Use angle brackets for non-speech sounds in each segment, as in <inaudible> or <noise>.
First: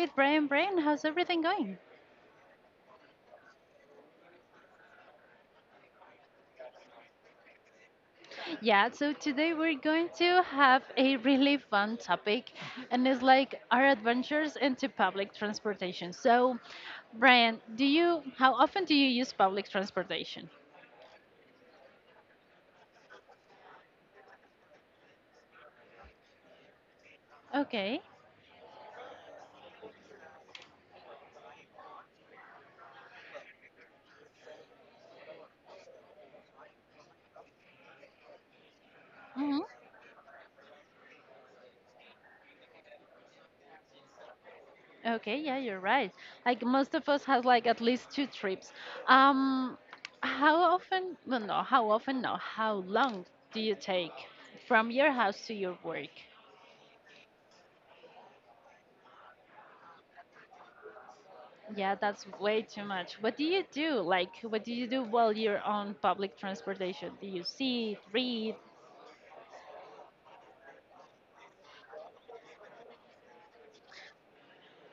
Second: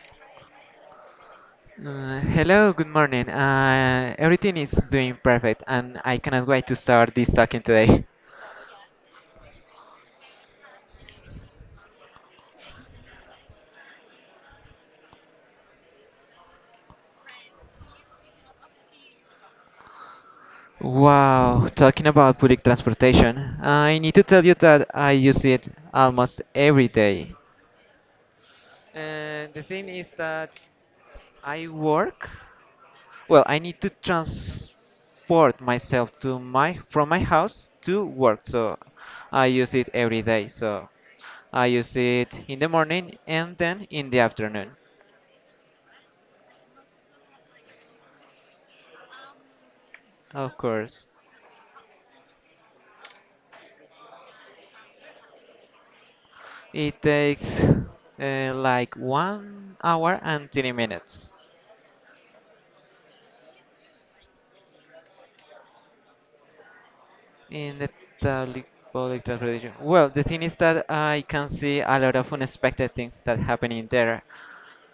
with Brian. Brian, how's everything going? Hello, good morning. Everything is doing perfect, and I cannot wait to start this talking today. Yeah, so today we're going to have a really fun topic, and it's like our adventures into public transportation. So, Brian, do you how often do you use public transportation? Wow, talking about public transportation, I need to tell you that I use it almost every day. Okay. And the thing is that I work, well, I need to transport myself to my from my house to work, so I use it every day. So I use it in the morning and then in the afternoon, Okay, yeah, you're right. Like most of us has like at least two trips. Um, of how course. often? Well, no, how often? No, how long do you take from your house to your work? It takes like 1 hour and 20 minutes Yeah, that's way too much. What do you do? Like, what do you do while you're on public transportation? Do you in the sit, read? public, public transportation. Well, the thing is that I can see a lot of unexpected things that happen in there.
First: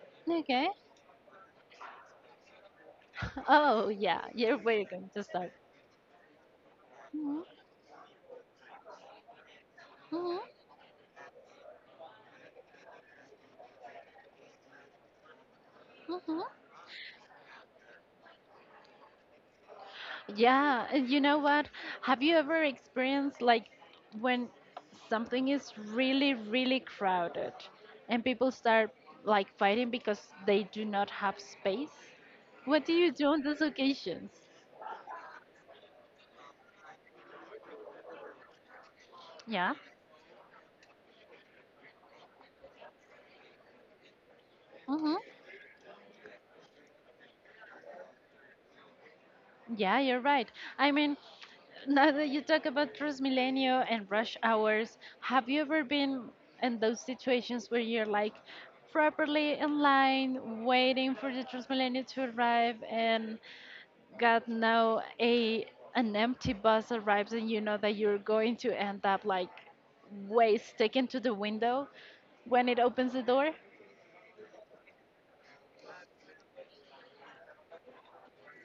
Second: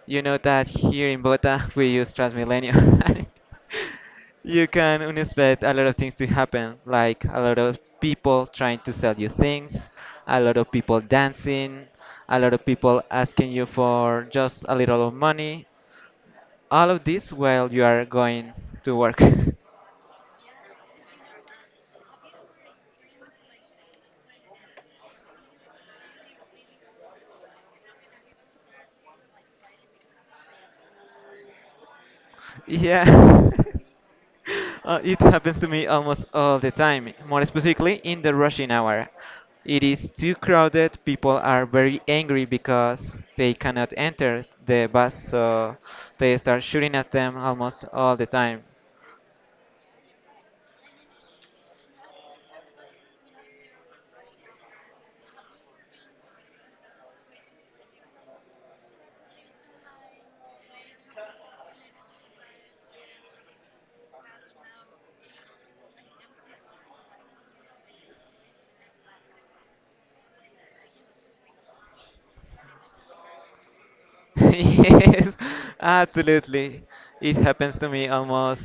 You know that Okay. <laughs> here in Bogota <laughs> we use Transmilenio. <laughs> Oh, yeah, you're You where you're can going to start. unexpect a lot of things to happen, like a Hmm. lot of people trying to sell you things, Hmm. a lot of people dancing, a lot of people asking you for just a little of money, Hmm. all of this while you are going to work. Yeah, and you know what? Have you ever experienced like when something is really, really crowded and people start like fighting because they do not have space? <laughs> What do you do on Yeah. those <laughs> occasions? It happens to me almost all the time, more specifically in the rushing hour. Yeah. It is too crowded, people are very angry because they cannot enter the bus, Mm-hmm. so they start shooting at them almost all the time. Yeah, you're right. I mean, now that you talk about Transmilenio and rush hours, have you ever been in those situations where you're like properly in line, waiting for the Transmilenio to arrive, and God, now a an empty bus arrives and you know that you're going to end up like waist sticking to the window when it opens the door. <laughs> Yes, absolutely. It happens to me almost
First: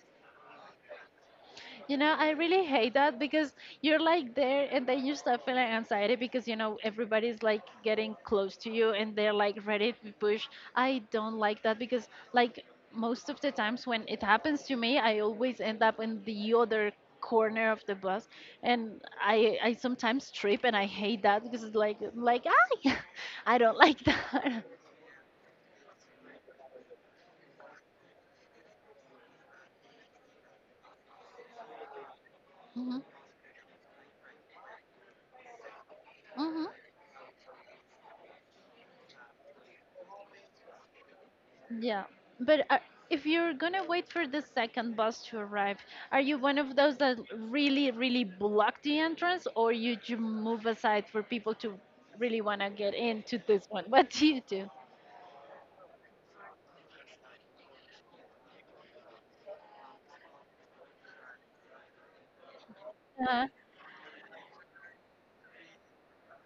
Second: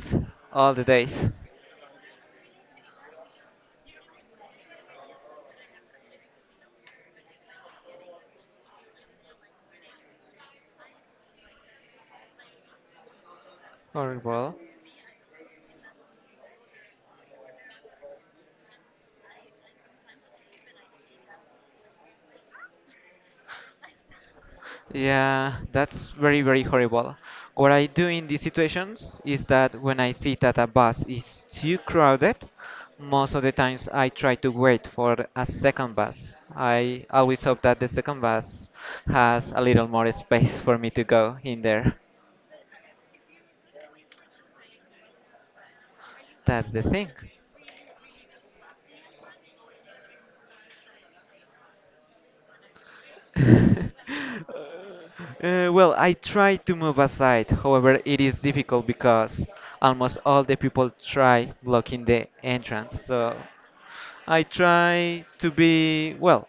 all the days. You know, I really hate that because you're like there and then you start feeling anxiety because you know everybody's like getting close to you and they're like ready to push. I don't like that because like most of the times when it Horrible. happens to me, I always end up in the other corner of the bus and I sometimes trip and I hate that because it's like ah. <laughs> I don't like that. <laughs> Yeah, that's very, very horrible. What I do in these situations is that when I see that a bus is too crowded, Mhm. most of the times I try to wait for a second bus. Mhm. I always hope that the second bus has a little more space for me to go in there. Yeah, but if you're gonna wait for the second bus to arrive, are you one That's of the those thing. that really, really block the entrance, or move aside for people to really wanna get into this one? <laughs> What do you <laughs> do? Well, I try to move aside. However, it is difficult because almost all the people try blocking the entrance. So Uh, I try to be, well,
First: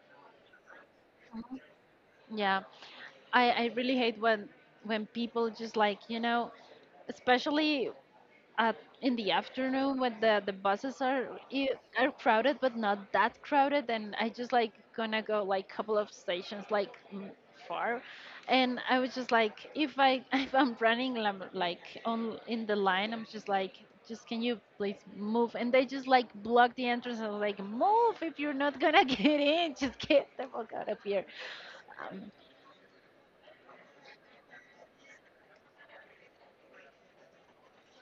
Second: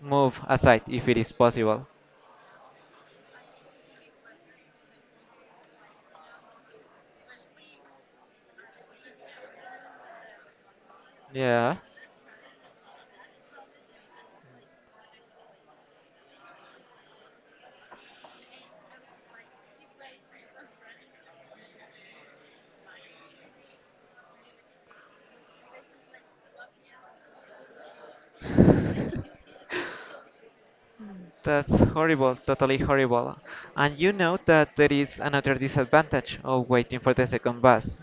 move aside if it is possible. yeah, I really hate when people just like you know, especially. Uh, in the afternoon when the buses are Yeah. i- are crowded but not that crowded and I just like gonna go like couple of stations like far and I was just like if I <laughs> if I'm like on in the line I'm just like just can you please move and they just like block the entrance and like move if you're not gonna <laughs> <laughs> get in just get the fuck out of here. That's um, horrible, totally horrible. And you know that there is another disadvantage of waiting for the second bus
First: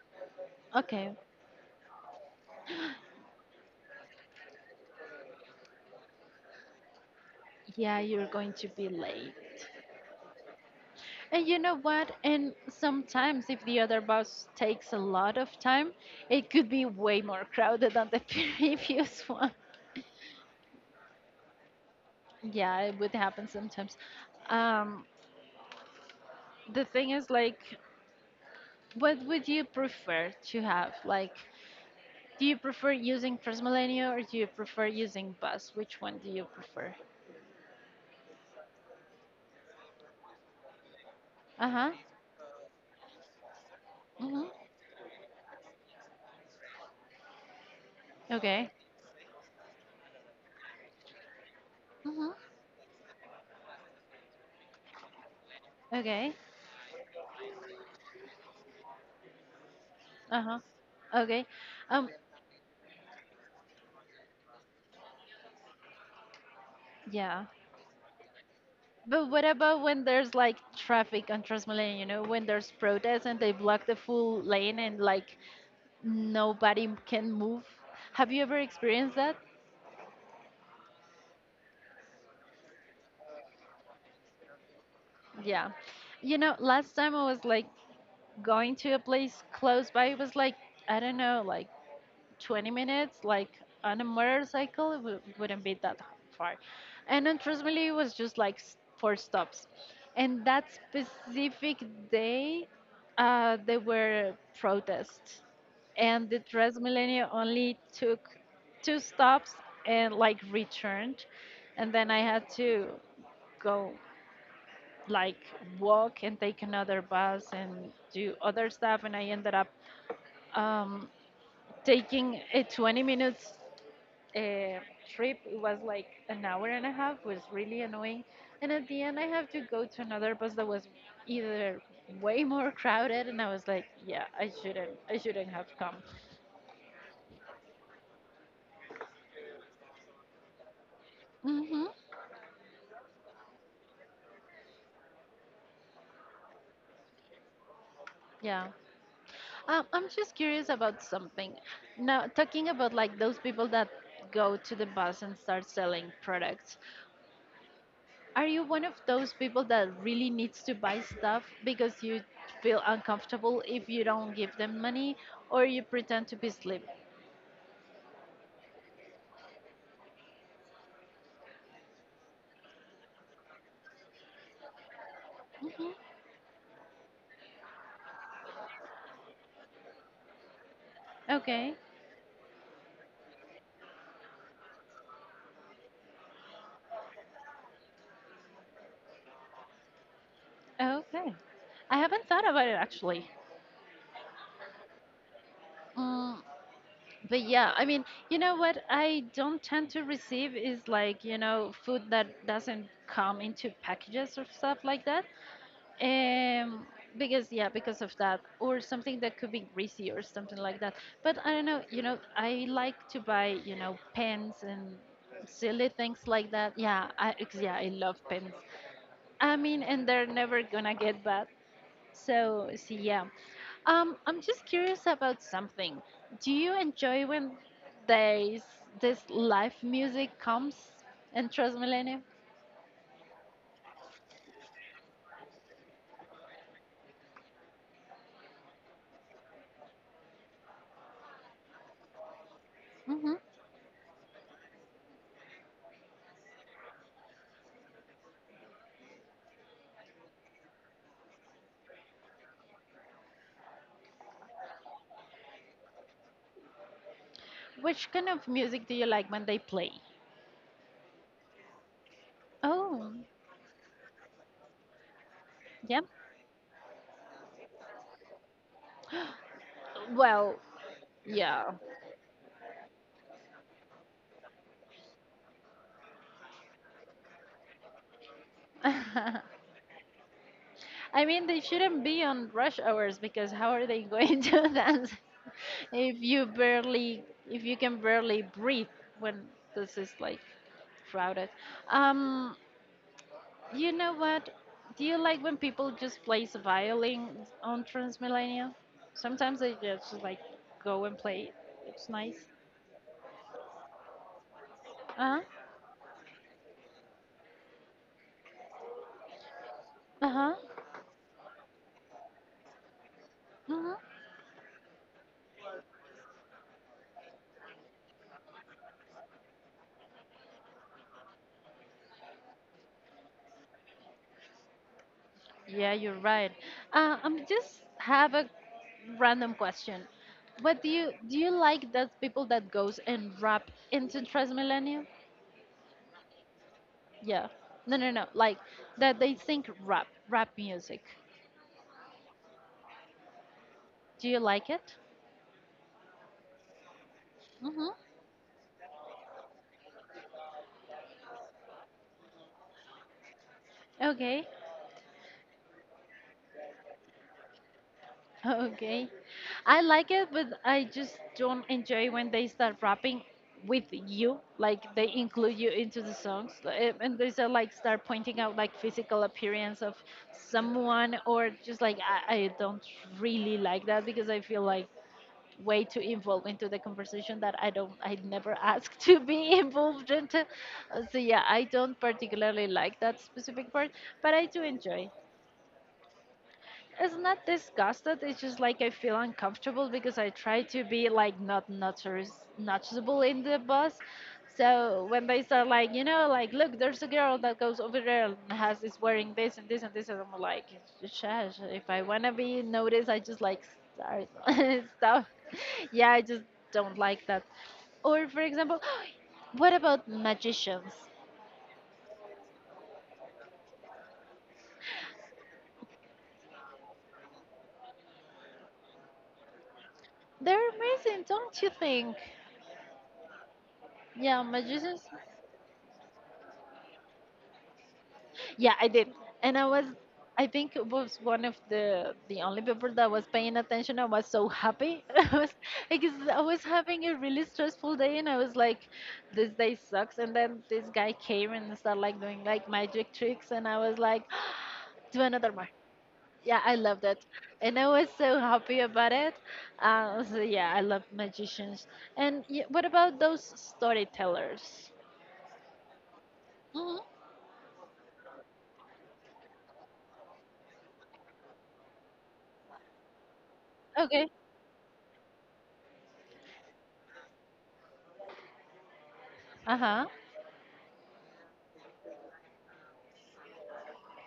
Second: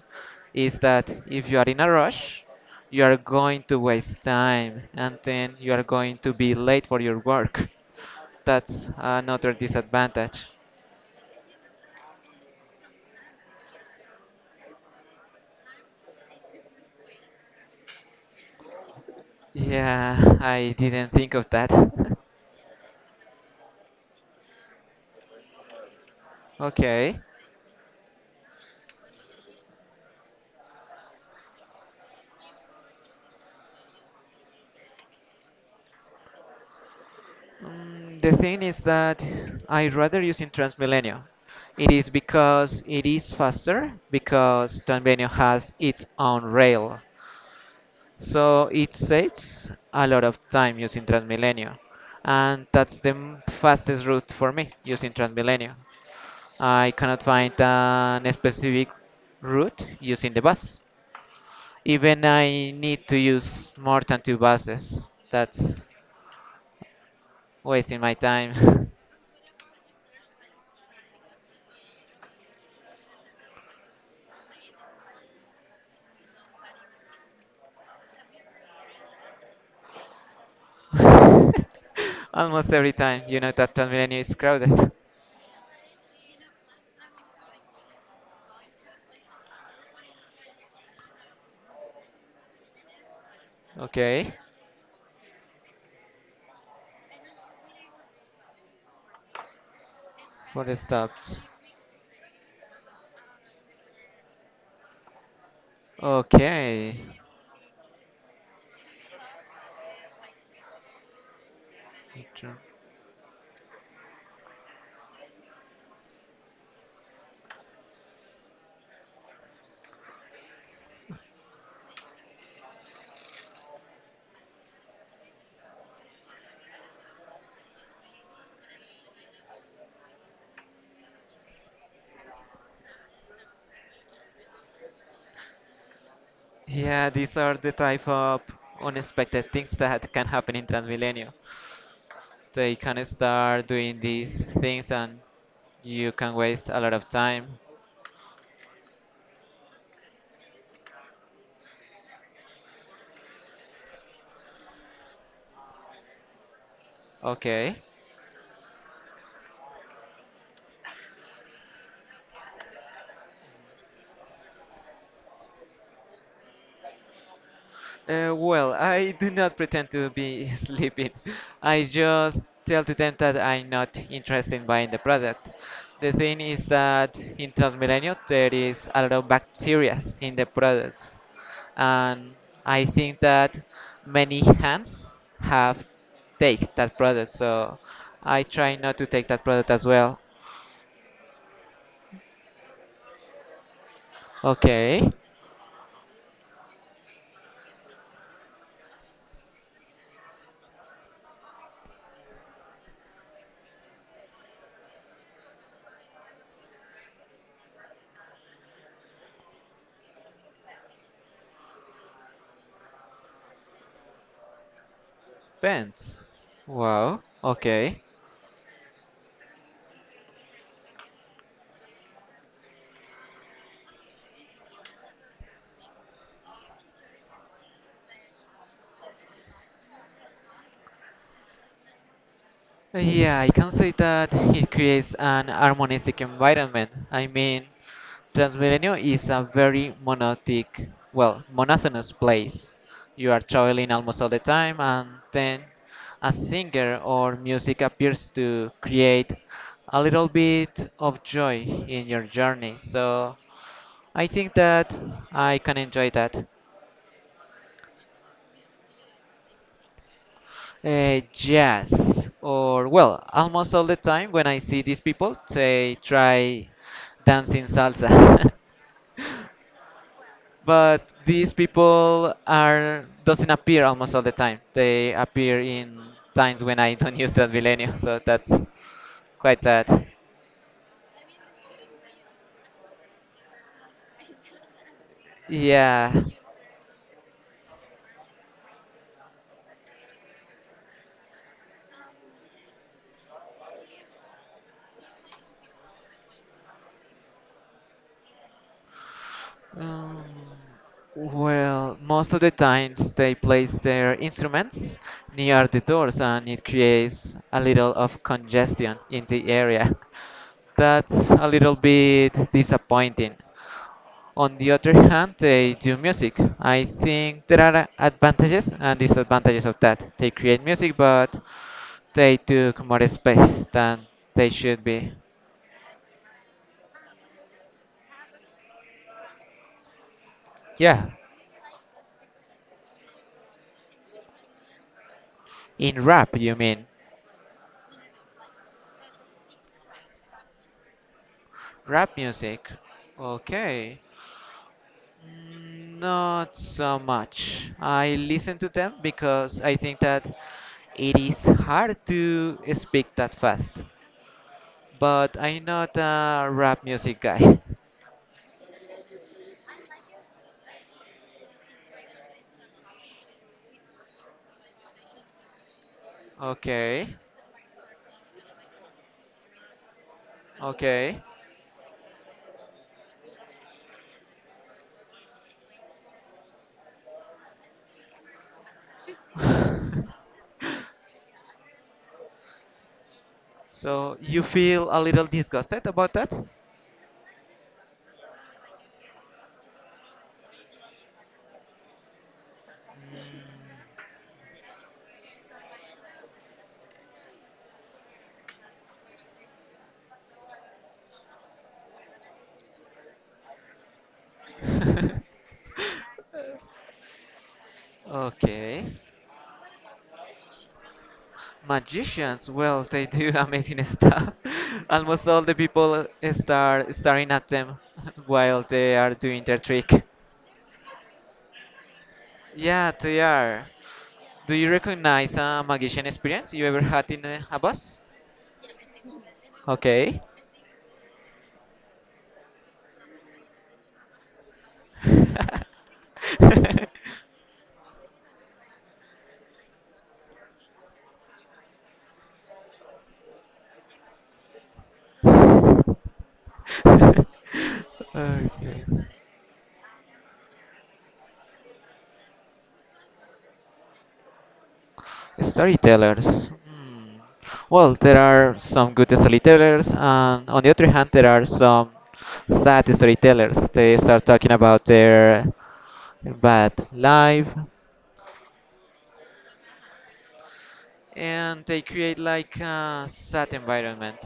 is that okay if you are in a rush, you are going to waste time and then you are going to be late for your work. yeah, you're going to That's be late. another disadvantage. And you know what? And sometimes, if the other bus takes a lot of time, it could be way more crowded than the <laughs> previous one. Yeah, I didn't think of that. <laughs> Yeah, it would happen sometimes. Um, the thing Okay. is, like, what would you prefer to have? Like, do you prefer using Transmilenio or do you prefer using bus? Which one do you prefer? The thing is that I rather using Transmilenio. Uh It huh. is because it is faster Mm-hmm. because Transmilenio has its own rail. So Okay. it saves a lot of time using Transmilenio. Mm-hmm. And that's the fastest route for me using Transmilenio. Okay. I cannot find an specific route using Uh the huh. bus. Okay. Um. Even I need to use more than two buses. That's Yeah. wasting my time. <laughs> But what about when there's like traffic on Transmilenio, you know, when there's protests and they block the full lane and like can move? Have you ever experienced that? <laughs> Almost every time, you know that Transmilenio is crowded. <laughs> Yeah. You know, last time I was like going to a place close by, it was like, I don't know, like 20 minutes, like on a Okay, motorcycle, it wouldn't be that far. And then trust it was just like four stops. And that for the stops. specific day, there were protests, and the Okay. Transmilenio only took two stops and like returned, and then I had Metro. to go like walk and take another bus and do other stuff and I ended up um, taking a 20 minutes uh, trip. It was like an hour and a half. Was really annoying. And at the end, I have to go to another bus that was either way more crowded, and I was like, yeah, I shouldn't have come. Yeah, these are the type of unexpected things that can happen in Transmilenio. Mm-hmm. They can start doing these things and you can waste a lot of time. Yeah. I'm just curious about something. Now, talking about like those people that go to the bus and start selling products, Okay. are you one of those people that really needs to buy stuff because you feel uncomfortable if you don't give them money, or you pretend to be sleep. Well, I do not pretend to be <laughs> sleeping. I just tell to them that I'm not interested in buying the product. Mhm. The thing is that in Transmilenio there is a lot of bacteria in the products, Okay. and I think that many hands have take that product, so I try not to take that product as well. Okay. I haven't thought about it actually. Okay, Mm, but yeah, I mean, you know what I don't tend to receive is like, you know, food that doesn't come into packages or stuff like that. Um, because yeah, because of that, or something that could be greasy or something like that. But I don't know, you know, I like to buy, you know, pens and silly pants. things like that. Yeah, Wow. Yeah, I Okay. love pens. I mean, and they're never gonna get bad. So, so yeah. I'm just curious about something. Do you enjoy when there's this live music comes and Transmilenio? Yeah, I can say that it creates an harmonistic environment. I mean, Transmilenio is a very monotonic, well, monotonous place. Mm-hmm. You are traveling almost all the time, and then a singer or music appears to create a little bit of joy in your journey. So I think that I can enjoy that. Which kind of music do you like when they play? Yes, or Oh, well, almost all the time when I see these people, they yeah. try dancing salsa. Well, <laughs> But these yeah. people are doesn't appear almost all the time. They appear in times when I don't <laughs> use Transmilenio, so that's <laughs> I quite sad. mean, they shouldn't be on rush hours because how are they going <laughs> to dance Yeah. if you barely, if you can barely breathe when this is like crowded? Um, You know what? Do you like when people just plays the violin on Transmillennial? Sometimes they just Um, like go and play. well, It's most of nice. the times they place their instruments Uh huh. near the doors and it creates a little of congestion in the area. Uh <laughs> huh. That's a little bit disappointing. Uh-huh. On the other hand, they do music. I think there are advantages and disadvantages of that. They create music, but they took more space than they should be. Yeah, you're right. I'm just have a random question. What do Yeah, you like that people that goes and rap into Transmillennial? in rap, you mean? Yeah. No, no, no. Like that they think rap music. Rap music. Okay. Do you like it? Not so much. Mm-hmm. I listen to them because I think that it is hard to speak that fast. Okay. But I'm not a rap music guy. <laughs> Okay. I like it, but I just don't enjoy when they start rapping with you, like they include you into the songs, Okay, and they start start pointing out like physical appearance of someone, okay. or just like I don't really like that because I feel like way too involved into the conversation that I never ask <laughs> to be involved <laughs> into. So yeah, I don't particularly like that specific part, So but you I do feel a enjoy. little disgusted about that? It's not disgusted. It's just like I feel uncomfortable because I try to be like not notice- noticeable in the bus. So when they start like you know like look there's a girl that goes over there and has is wearing this and this and this and I'm like shush if I wanna be noticed I just like start <laughs> stuff. <laughs> Yeah, I just don't like that. Or for example, Okay. <gasps> what about magicians? Magicians, well, they do <laughs> amazing stuff. <laughs> Almost all the people start staring at them <laughs> while they are doing their trick. They're amazing, don't you think? Yeah, they are. Yeah, Do you magicians. recognize a magician experience you ever had in a bus? Yeah, I did. And I was Okay. I think it was one of the only people that was paying attention. I was so happy. <laughs> I was <laughs> because I was having a really stressful day and I was like, this day sucks. And then this guy came and started like doing like magic tricks and I was like, <gasps> do another more. Yeah, I loved it. And I was so happy Okay. about it. So yeah, I love magicians. And y what about those storytellers? Storytellers. Hmm. Hmm. Well, there are some good storytellers, and on the other hand, there are some sad storytellers. They start Okay. talking about their bad life, Uh-huh. and they create like a sad environment.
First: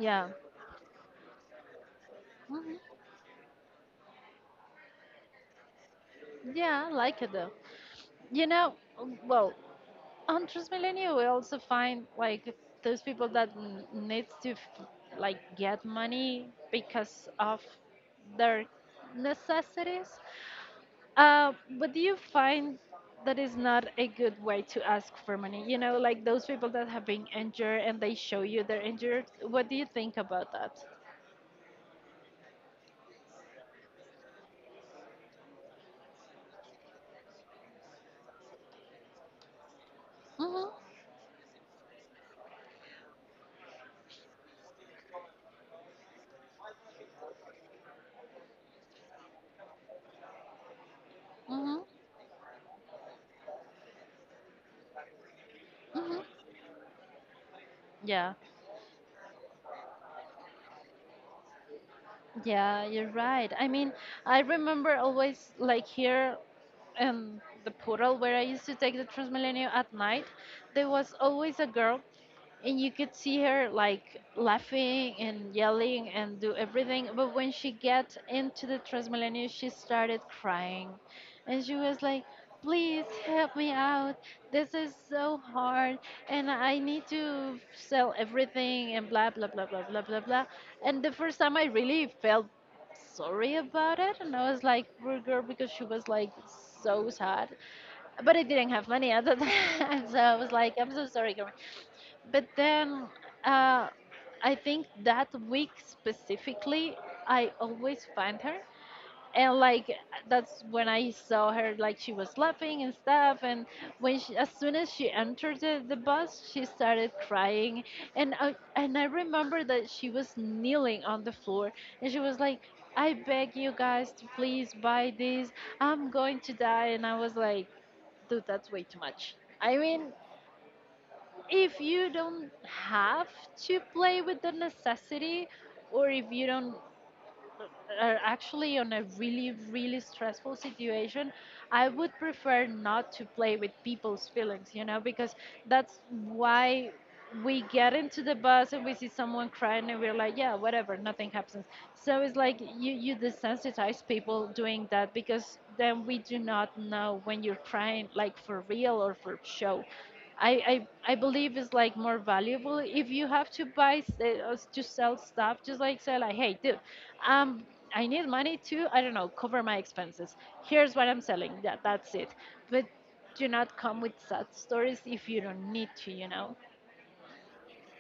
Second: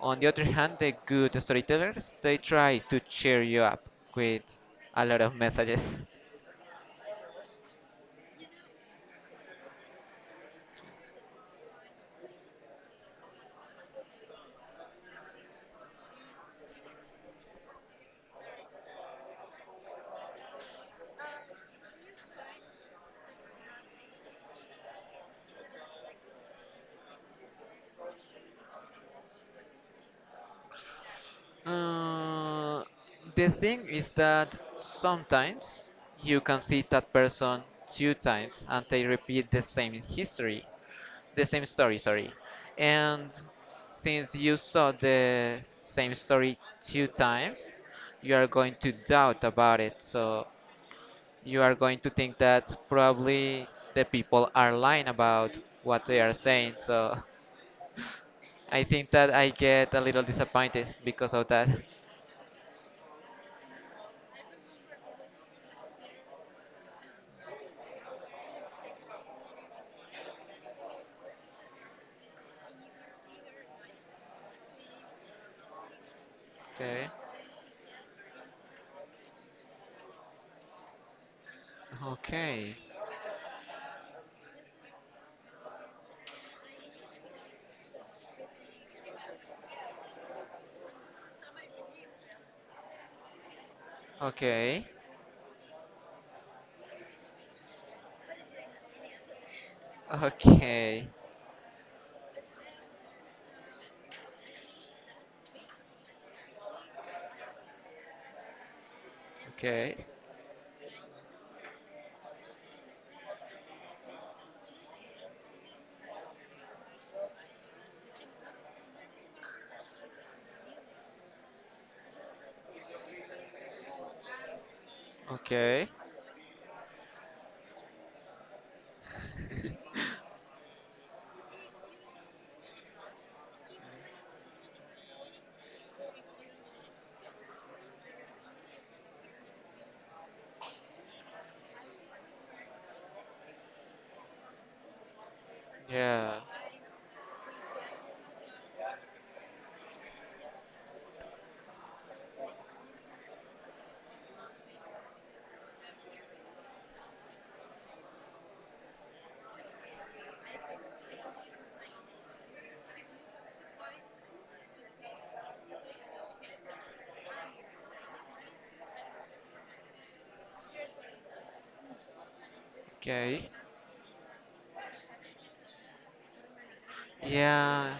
On the Yeah. other hand, the good storytellers they try to Mm-hmm. cheer you up with a lot of messages. Yeah, I like it though. You know, well, on Transmilenio we also find like those people that needs to like get money because of their necessities. Uh, but do you find that is not a good way to ask for money? You know, like those people that have been injured and they show you they're injured. What do you think about that? Uh, the thing is that sometimes you can see that person two times and they repeat the same history, Mhm. the same story, sorry. And since you saw the same story two times, you are going to doubt about it. So you are Mhm. going to think that probably the people are lying about what they Mhm. are saying. So Yeah. <laughs> I think that I get a little disappointed because of that. Yeah, you're right. I mean, I remember always like here in the portal where I used to take the Transmilenio at night. There was always a girl and you could see her like laughing and yelling and do Okay. everything, but when she got into the Transmilenio, she started crying and she was like, Okay. "Please help me out. This is so hard, and I need to sell everything, and blah blah blah blah blah blah blah." And the first time I really felt sorry about it, and I was Okay. like, "Poor girl," because she was like so sad. But I didn't have money <laughs> at the time, <laughs> so I was like, "I'm Okay. so sorry, girl." But then uh, I think that week specifically I always find her, and like Okay. that's when I saw her like she was laughing and stuff. And as soon as she entered the bus, she started crying, and I remember that she was kneeling on the floor. And she was like, "I beg you guys to please buy this. Okay. I'm going to die." And I was like, "Dude, that's way too much." I <laughs> mean, if you don't have to play with the necessity, or if you don't are actually on a really, really stressful situation, I would prefer not to play with people's feelings, you know, because that's Yeah. why we get into the bus and we see someone crying and we're like, yeah, whatever, nothing happens. So it's like you desensitize people doing that, because then we do not know when you're crying like for real or for show. I, I believe it's like more valuable if you have to to sell stuff. Just like say like, "Hey, dude, um I need money to, I don't know, cover my expenses. Here's what I'm selling. Yeah, that's it." But do Okay. not come with sad stories if you don't need to. Yeah.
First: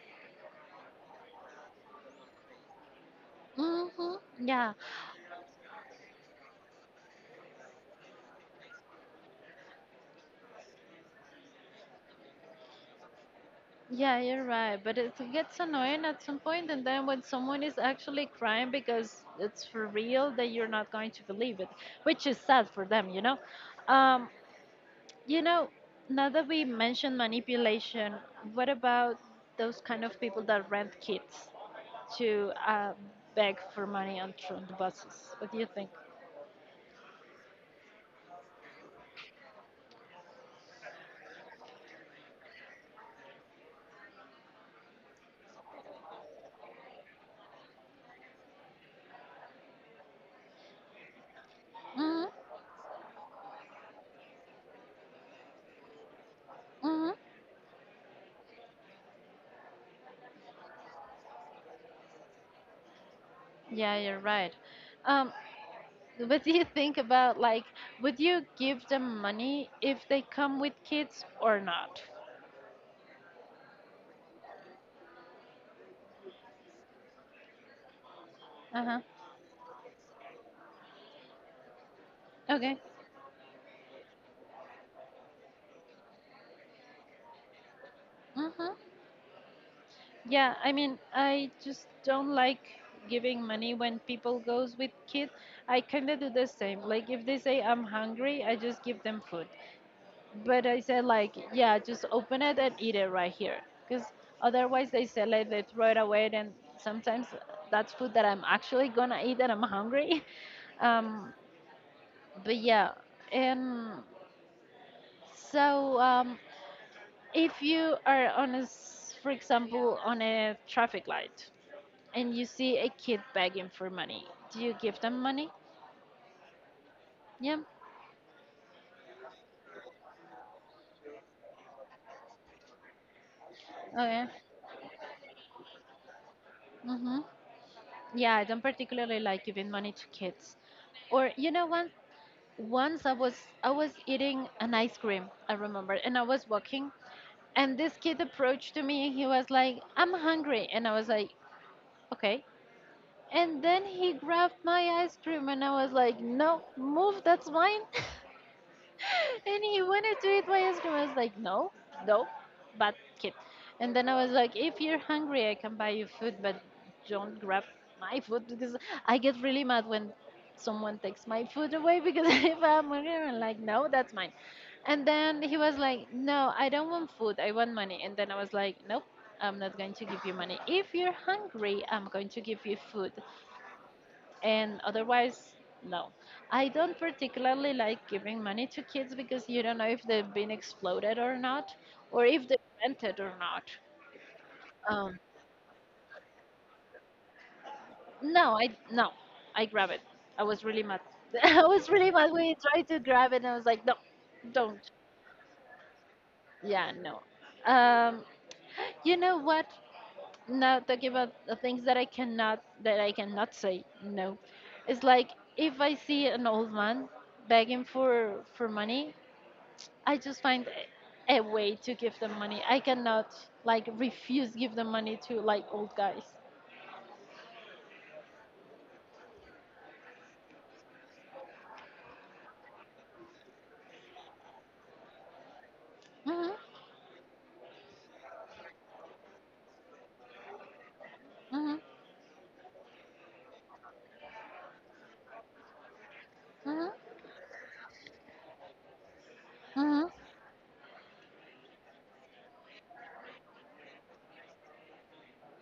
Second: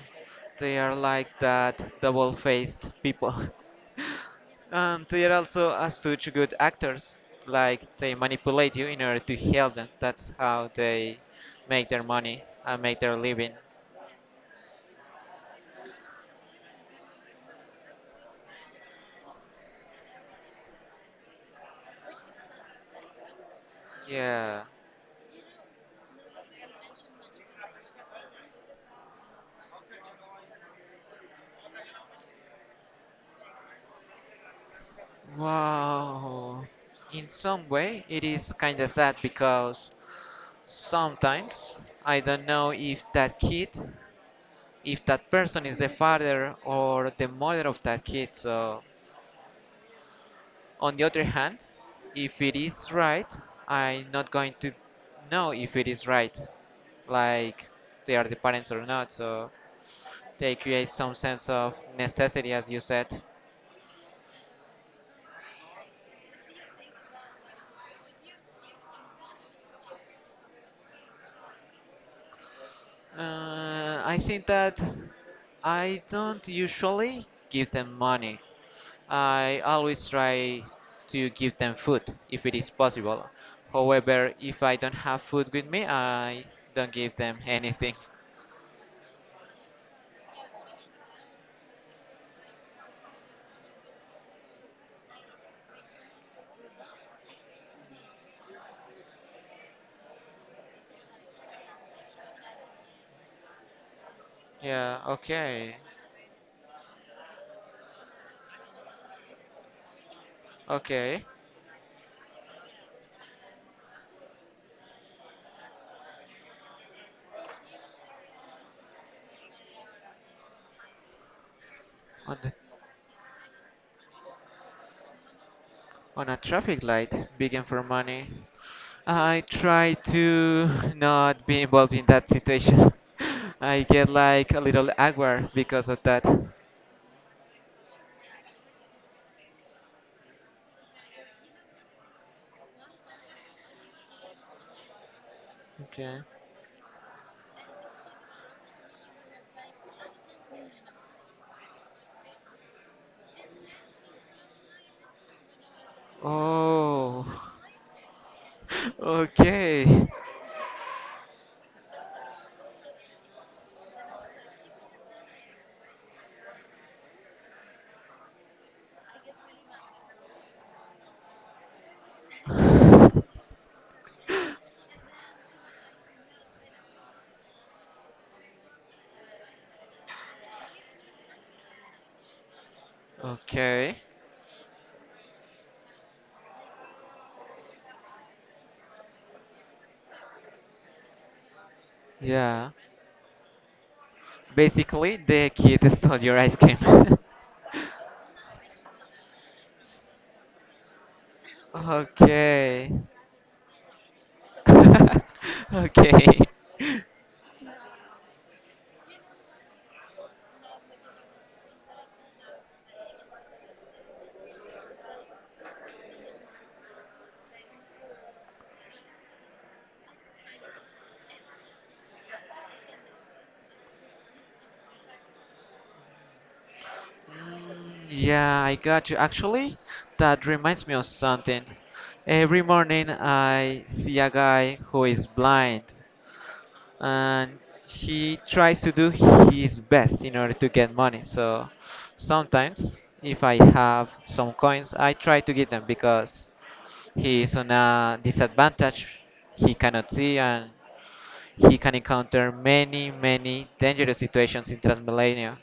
They are like that double faced people. <laughs> Hmm. Yeah, And they are also as such good actors, like they manipulate you in order to help them. That's how they make their money and make their living. yeah, you're right. But it gets annoying at some point, and then when someone is actually crying because it's for real, that you're not going to believe it, which is sad for them, you know. Um, Yeah. you know, Now that we mentioned manipulation, what about those kind of people that rent kids to beg for money on the buses? What do you think? Wow. In some way, it is kind of sad because sometimes I don't know if that person is the father or the mother of that kid. So. On the other hand, Mm-hmm. if it is right, I'm not going to know if it is right, like they are the parents or not. So they create some sense of necessity, as you said. Yeah, you're right. Um. <laughs> What do you think about like would you give them money if they come with kids or not? I think that I don't usually give them money. Uh-huh. I always try to give them food if it is Okay. possible. However, if I don't have food with me, I don't give them anything. Mm-hmm. Yeah, I mean, I just don't like giving money when people goes with kids. I kind of do the same. Like if they say, "I'm hungry," I just give them food. But I said like, yeah, just open it and eat it right here, because otherwise Yeah, they say like they okay. throw it away, and sometimes that's food that I'm actually gonna eat and I'm hungry. <laughs> Okay. Um, But yeah, and so if you are on for example, on a traffic light and on you the, see a kid begging for money, do you give them money? on a traffic light Yeah. begging for money. I try to not be involved in that situation. <laughs> I get Okay. like a little awkward because of that. Mm-hmm. Yeah, I don't particularly like giving money to kids. Or you know what? Once I was eating an ice cream, I remember, and Okay. I was walking, and this kid approached to me and he was like, "I'm hungry," and I was like, "Okay." And then he grabbed my ice cream, and I was like, "No, move, Oh. <laughs> that's mine." <laughs> And he Okay. wanted to eat my ice cream. I was like, "No, no, bad kid." And then I was like, "If you're hungry, I can buy you food, but don't grab my food, because I get really mad when someone takes my food away, because <laughs> if I'm hungry, I'm like, no, that's mine." And then he was like, "No, I don't want food, I want money." And then I was like, "Nope, I'm not going to give you money. If you're hungry, I'm going to give you food, Okay. and otherwise no." I don't particularly like giving money to kids because you don't know if they've been exploded or not, or if they Yeah. rent it or not. Basically, um the kid stole your ice cream. <laughs> no, I grab it. I was really mad. <laughs> I was really mad when he tried Okay. to grab it, and I was like, "No, don't." <laughs> Okay. Yeah, <laughs> no. um you know what, now talking about the things that I cannot say no. It's like if I see an old man begging for money, I just find a way to give them money. I cannot like refuse give them money to like old guys. Yeah, I got you. Actually, that reminds me of something. Every morning I see a guy who is blind Mhm. and he tries to do his best in order to get money. So Mhm. sometimes if I have some coins, I try to give them because Mhm. he is on a disadvantage. He cannot Mhm. see and he can encounter many, many dangerous situations in Transmilenio.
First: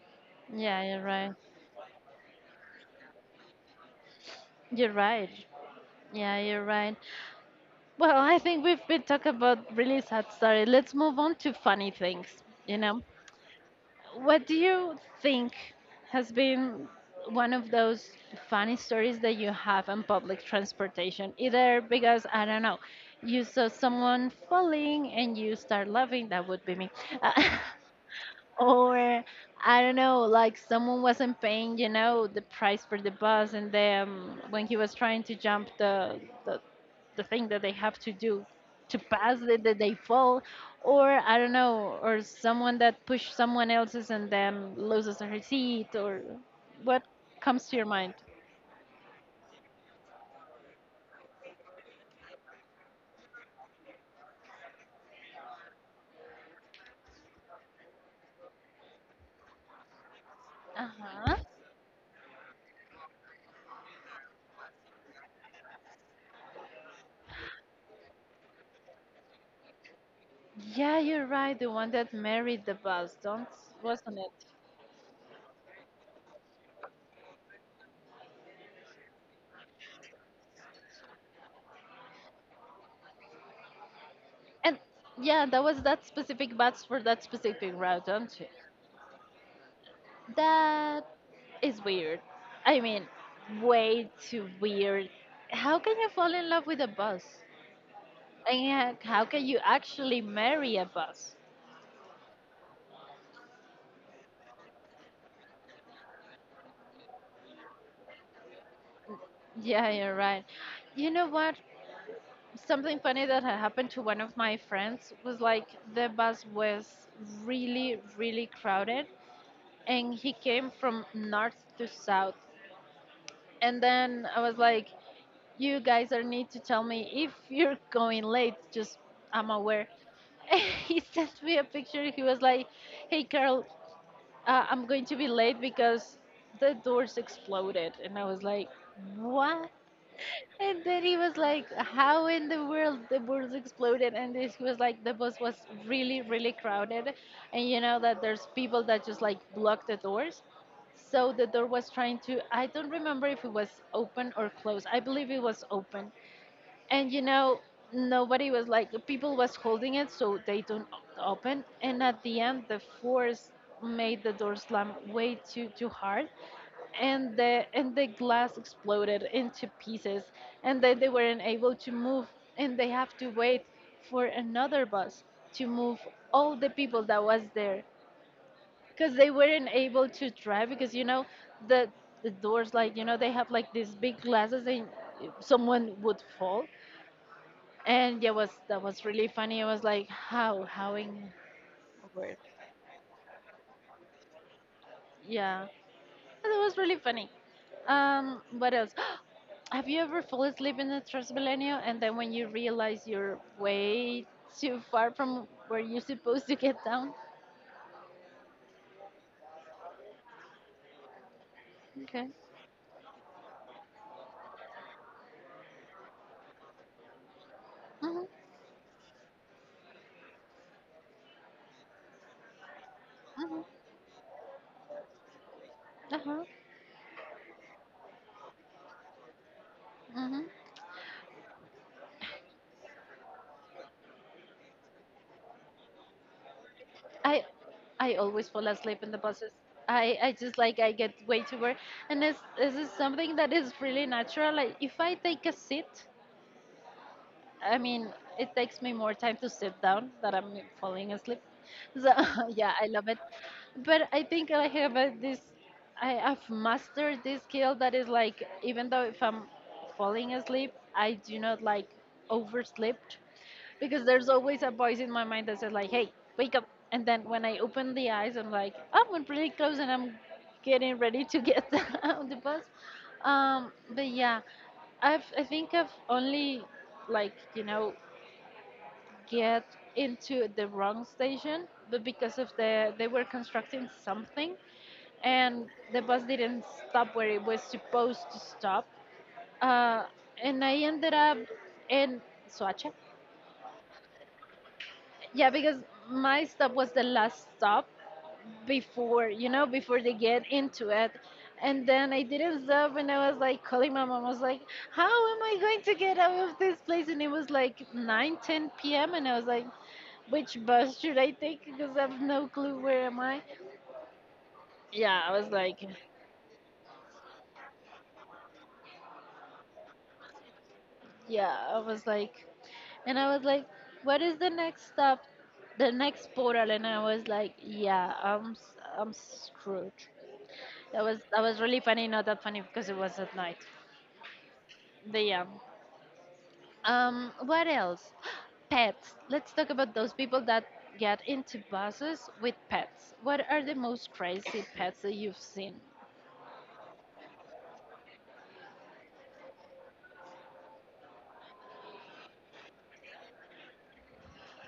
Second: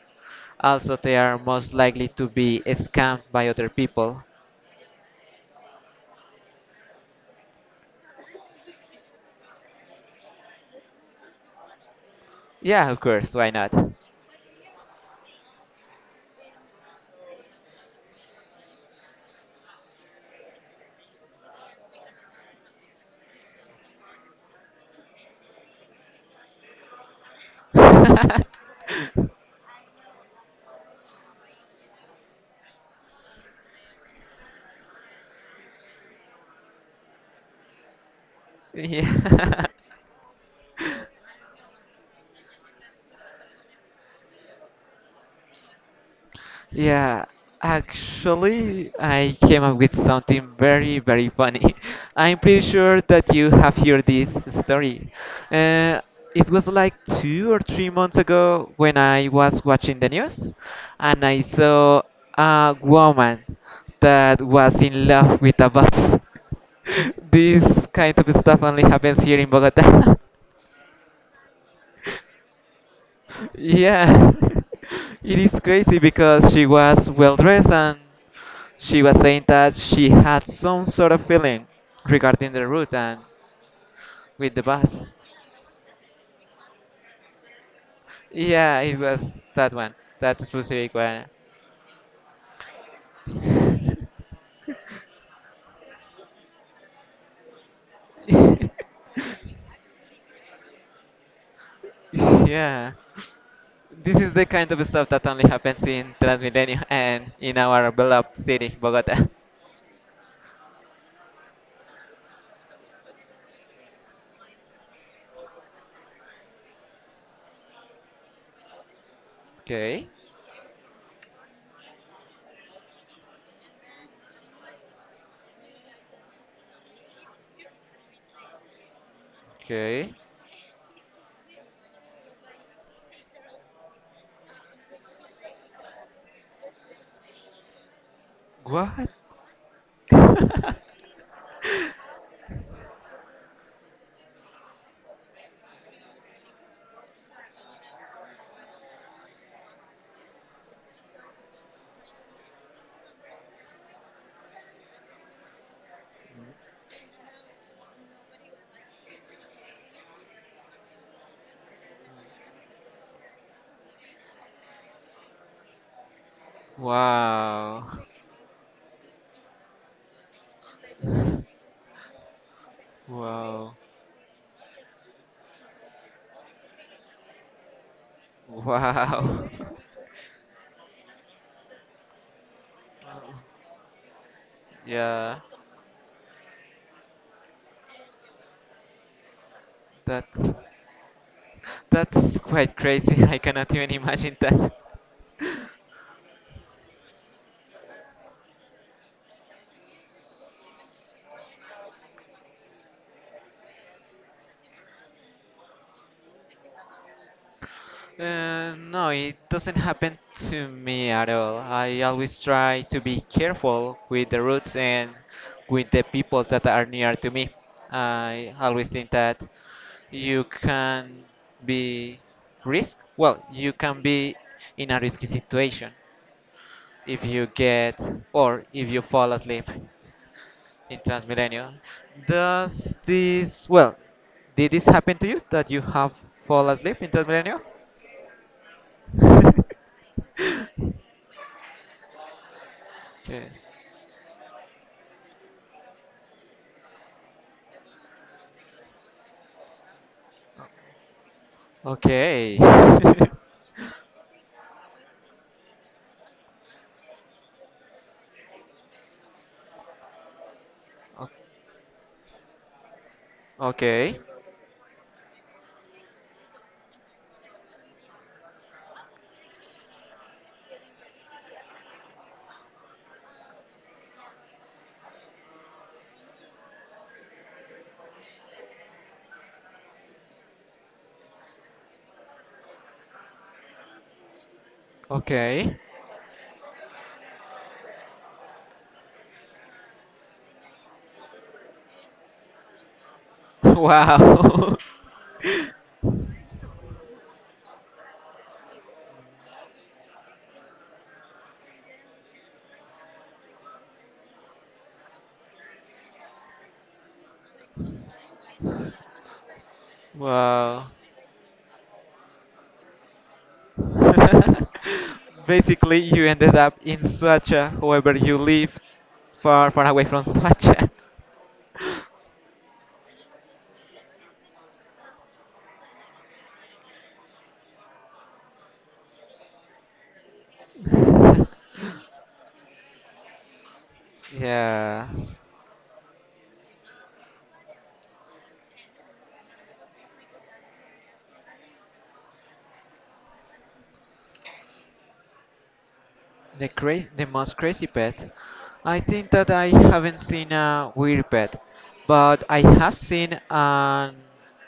Yeah, Also, you're they right. are most likely to be scammed by other people. You're right. Yeah, you're right. Well, I think we've been talking about really sad story. Let's move on to funny things, you Yeah, of know? course, why not? What do you think has been one of those funny stories that you have on public transportation? Either because, I don't know, you saw someone falling and you start laughing, that would be me. <laughs> <laughs> Or I don't know, like someone wasn't paying, you know, the price for the bus, and then when he was trying to jump the thing that they have to do to pass it, Yeah. that they fall, <laughs> or I don't know, or someone that pushed someone else's and then loses her seat, or what Yeah, comes to your mind? actually, I came up with something very, very funny. <laughs> I'm pretty sure that you have heard this story. Uh, it was like 2 or 3 months ago when I was watching the news Uh and huh. I saw a woman that was in love with a bus. <laughs> This kind of stuff only happens here in Bogota. Yeah, you're right. The one that <laughs> married the bus, don't wasn't Yeah, it? <laughs> it is crazy because she was well dressed and she was saying that she had some sort of feeling regarding the route and with the And bus. yeah, that was that specific bus for that specific route, don't you? Yeah, it was that one, that specific That one. is weird. I mean, way <laughs> too weird. How can you fall in love with a bus? And how can you actually marry a bus? Yeah, this is the kind of stuff that only happens in Transmilenio and in our beloved city, Bogota. Yeah, you're right. You know what? Something funny that had happened to one of my friends was like the bus was really, really crowded Okay, and he came from north to south. And then I was like, "You guys are need to tell me if you're going late just I'm aware." okay. <laughs> He sent me a picture. He was like, "Hey, Carl, I'm going to be late because the doors exploded," and I was like, What? "What?" And then he was like, how in the world the doors exploded, and this, he was like, the bus was really really crowded, and you know that there's people that just like block the doors, so the door was trying to, I don't remember if it was open or closed, I believe it was open, and you know nobody was like, people was holding it so they don't open, and at the end the force made the door slam way too hard, and the Wow, and the glass exploded into pieces, and then they weren't able to move, and they have to wait wow. for another bus to move all the people that was there, because they Wow. weren't <laughs> able to drive because you know the the doors, like, you know, they have like these big glasses, and Yeah, someone would fall, and yeah, was that, was really funny. I was like, that's how in word? that's quite crazy. <laughs> I cannot even imagine that. Yeah, that was really funny. What else? <gasps> Have you ever fallen asleep in the Transmilenio and then when you realize you're way too far from where you're supposed to get down? No, it doesn't happen to me at all. I Okay. always try to be careful with the routes and with the people that are near to me. Mhm. I always think that you can be risk. Well, Mhm. you can be in a risky situation Uh-huh. if you get if you fall asleep. Mhm. In Transmilenio. Does this, well, did this happen to you that you have fall asleep in I Transmilenio? I always fall asleep in the buses. I <laughs> just like I get way too worried, and this is something Okay. that is really natural. Like if I take a seat, I mean, it takes me more time to sit down that I'm falling asleep. So <laughs> Okay. yeah, I love it. <laughs> But I think I have this. I have mastered this skill that is like, even though if I'm falling asleep, I O- do not like oversleep, because Okay. there's always a voice in my mind that says like, "Hey, wake up!" And then when I open the eyes, I'm like, "Oh, I'm pretty close, and I'm getting ready to get <laughs> on the bus." But yeah, I think I've only like, get into the wrong station, but because of the they were constructing something, and Okay. the bus didn't stop where it was supposed to stop, uh, and I ended up in Soacha. <laughs> Wow. <laughs> Yeah, because my stop was the last stop before they get into it. And then I didn't stop and I was like calling my mom. I was like, "How am I going to get out of this place?" And it was like 9:10 p.m. And I was like, "Which Wow. bus should I take? Because I have no clue where am I." <laughs> Yeah, I was like, Basically, you ended up in Suacha, however, you lived far, far away from Suacha. yeah, I was like, and I was like, what is the next stop? The next portal. And I was like, yeah, I'm screwed. That was really funny. <laughs> Not that funny because it was at night. Yeah. But yeah. What else? <gasps> Pets. Let's talk about those people that get into buses with pets. What are the most crazy pets that you've seen? The most crazy pet. I think that I haven't seen a weird pet, but I have seen an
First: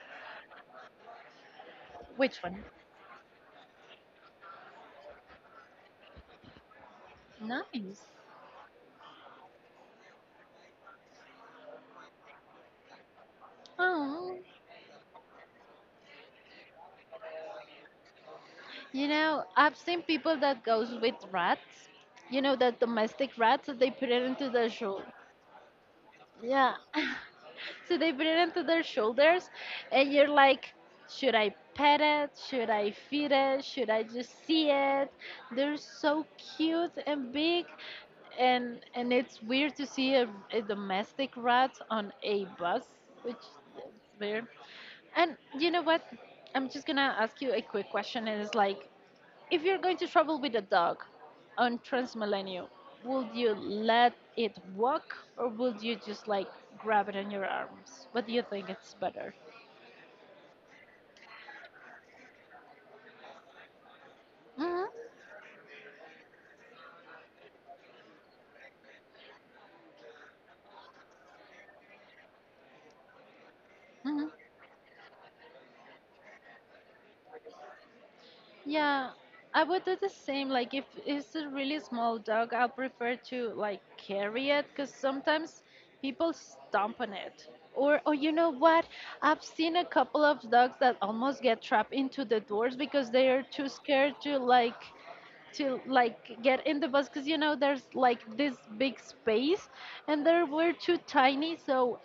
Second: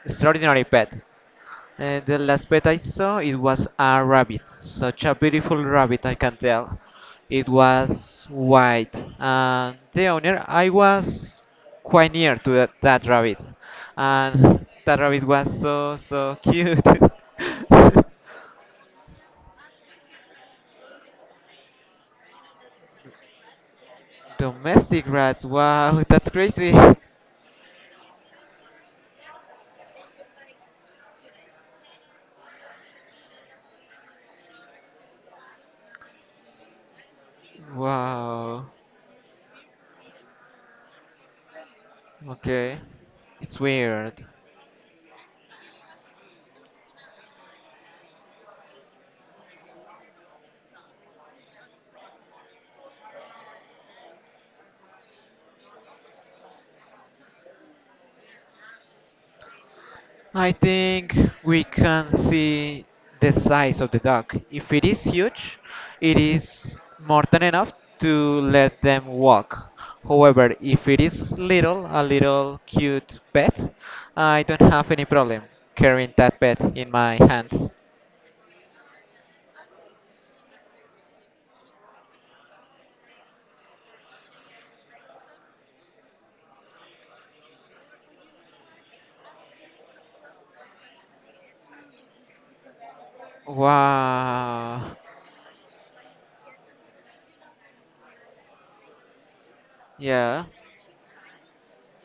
extraordinary pet. The Which last one? pet I saw it was a rabbit, such a beautiful rabbit I can tell. It Nice. was white, and the owner I was quite near to that rabbit, Oh, and that rabbit was so so cute. <laughs> you know, I've seen people that goes with rats. You know, the domestic rats that they put it into the shoe. Domestic rats, wow, that's crazy. Yeah. <laughs> <laughs> So they put it into their shoulders, and you're like, "Should I pet it? Should I feed it? Should I just see it?" They're so cute and big, Wow. and it's weird to see a domestic rat on a Okay. bus, which It's is weird. weird. And you know what, I'm just gonna ask you a quick question, and it's like, if you're going to travel with a dog on Transmilenio, would you let it walk, or would you just like grab it in your arms? What do you think it's better? I think we can see the size of the dog. If it Mhm, is huge, it is more than enough to let them walk. However, if it is little, a little cute pet, mhm. I don't have any problem carrying that pet in my hands. Yeah, I would do the same. Like if it's a really small dog, I'll prefer to like carry it, because sometimes people stomp on it. Or, oh, you know what? I've seen a couple of dogs that almost get trapped into the doors because they are too scared to like Wow. Get in the bus because you know there's like this big space, and they Yeah. were too tiny, so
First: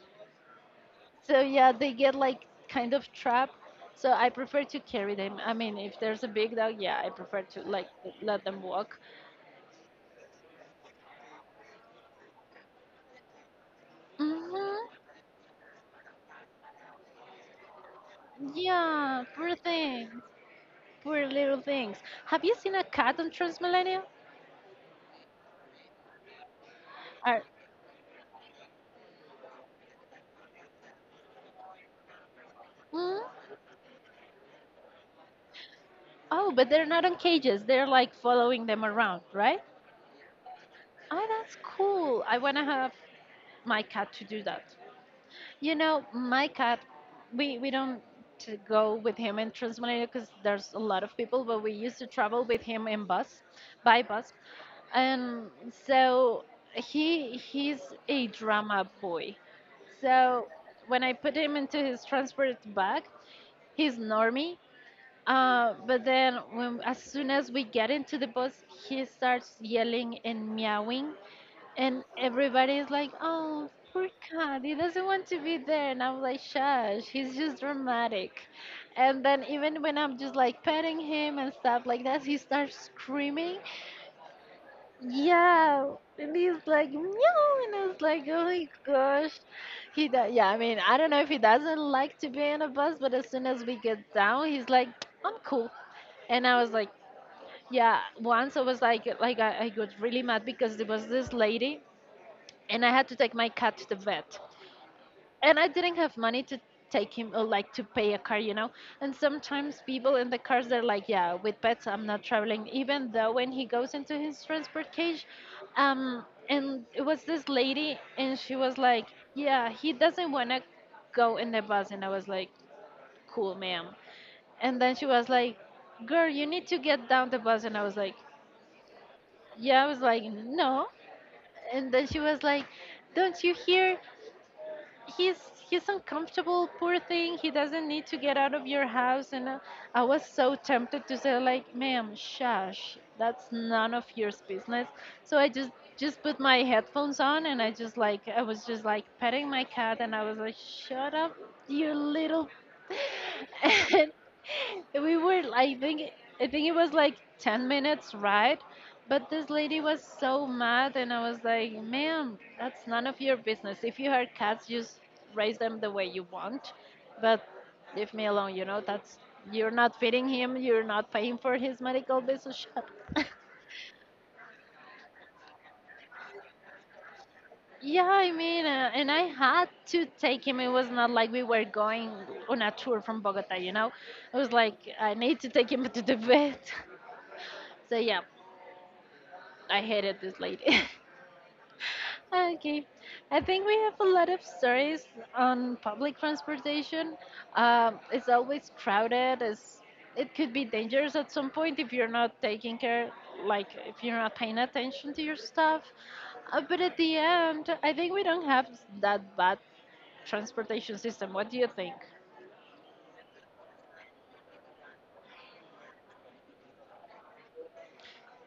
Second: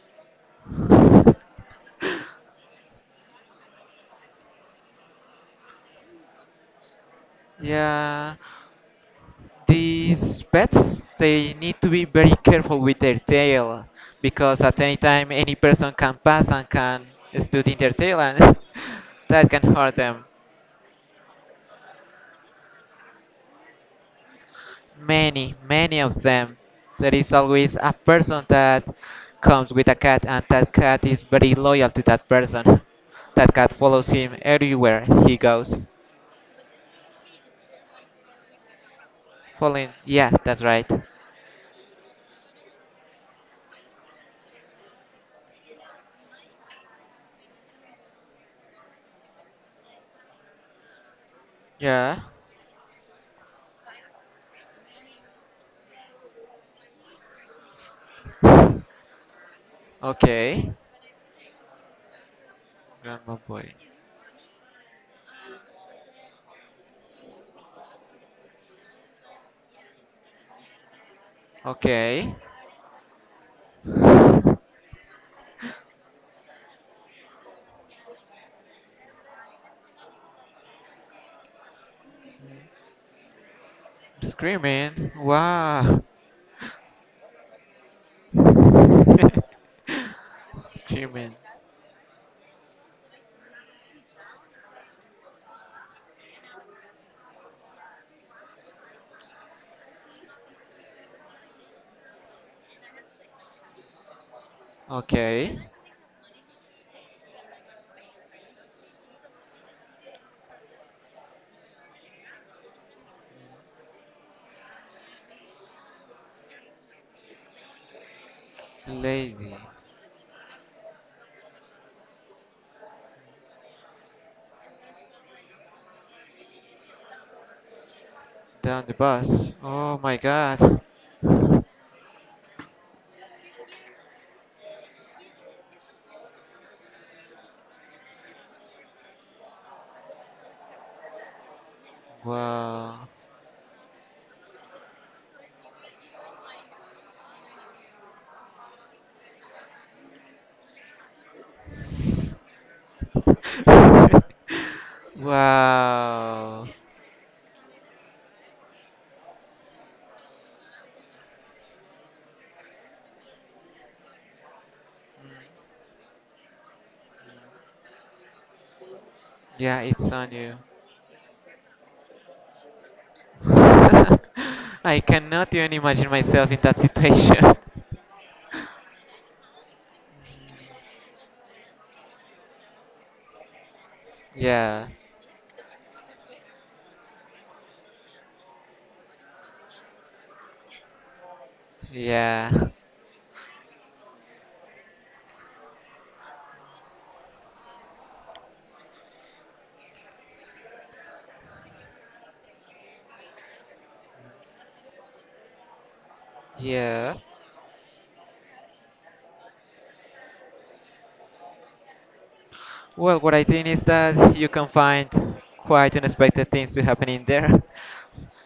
yeah, they get like kind of trapped. So I prefer to carry them. I mean, if there's a big dog, yeah, I prefer to like Yeah. let them walk. These pets, they need to be very careful with their tail because at any Mm-hmm. time any person can pass and can stood in their tail and Yeah, <laughs> that poor can hurt things, them. poor little things. Have you seen a cat on Transmillennium? Many, many of them. There is Are always a person that comes with a cat and that cat is very loyal to that person. mm? <laughs> That cat follows him everywhere he goes. Oh, but they're not on cages. They're like following them around, right? Following, yeah, that's right. Oh, that's cool. I wanna have my cat to do that. You know, my cat, we don't go with him in Transmilenio because there's a lot of people, but we used to Yeah, travel with him in bus, by bus. And so he he's a drama boy. So okay. when I put him into his transport bag, Grandma boy. he's normie. But as soon as we get into the bus, he starts yelling and meowing, and Okay. everybody's like, "Oh, poor cat, he doesn't want to be there." And I'm like, "Shush, he's just dramatic." And then even when I'm just like petting him and stuff like that, he starts screaming. Screaming. Yeah. Wow. And he's like, meow. And I was like, oh my <laughs> gosh. Yeah, I mean, I don't know if Screaming. he doesn't like to be in a bus, but as soon as we get down, he's like, "I'm cool." And I was like, yeah, once I was like, like I got really mad because there was this lady and I had to take my cat to the vet. Okay. And I didn't have money to take him or like to pay a car, you know. And sometimes people in the cars they're like, "Yeah, with pets I'm not traveling," even though when he goes into his transport cage. And it was this lady, and she was like, Lady. "Yeah, he doesn't want to go in the bus," and I was like, "Cool, ma'am." And then she was like, "Girl, you need to get down the bus," and I was like, Down the bus. "Yeah," I Oh was my like, god. "No." And then she was like, "Don't you hear? he's he's uncomfortable, poor thing, he doesn't need to get out of your house." And I was so tempted to say like, "Ma'am, shush, Wow. that's none of your business." So I just put my headphones on and I just like I was just like petting my cat and I was like, "Shut up, you little." <laughs> <laughs> And we were, I think, I Wow. think it was like 10 minutes ride, but this lady was so mad, and I was like, "Ma'am, that's none of your business. If you have cats, just raise them the way you want, but leave me alone. You know, that's, you're Yeah, not it's feeding on you. him, you're not paying for his medical bills, so shut up." <laughs> <laughs> I cannot even imagine myself in that situation. <laughs> Yeah, I mean, and I had to take him. It was not like we were going on a tour from Bogota, you know? I was like, Yeah. I need to take him to the vet. <laughs> So, yeah, I hated this lady. <laughs> Yeah. Okay. I think we have a lot of stories on public transportation. It's always crowded. It could be dangerous at some point if you're not taking care, like if you're not paying attention to your stuff. But at the Yeah. end, I think we don't have that bad transportation system. What do you think? Well, what I think is that you can find quite unexpected things to happen in there. <laughs>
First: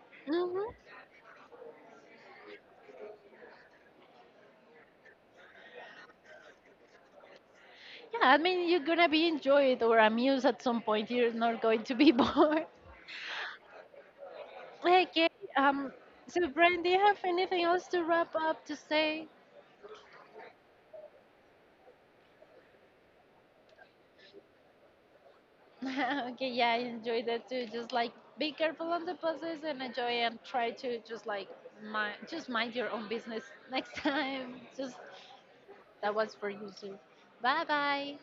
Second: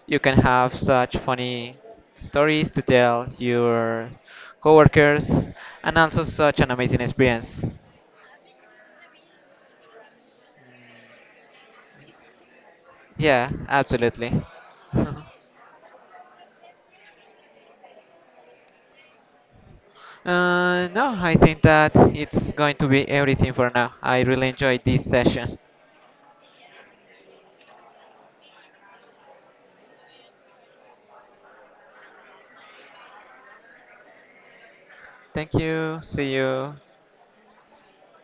You can hmm have such funny stories to tell your coworkers and also such an amazing experience. Yeah, I mean, you're gonna be enjoyed or amused at some point. You're not going to be <laughs> bored. Yeah, absolutely. <laughs> Okay. Um. So, Brian, do you have anything else to wrap up to say? No, I think that it's going to be everything for now. I really enjoyed this session. <laughs> Okay. Yeah, I enjoyed that too. Just like be careful on the buses and enjoy and try to just like just mind your own business <laughs> next time. Just Thank you. that See was for you you. too. Bye bye.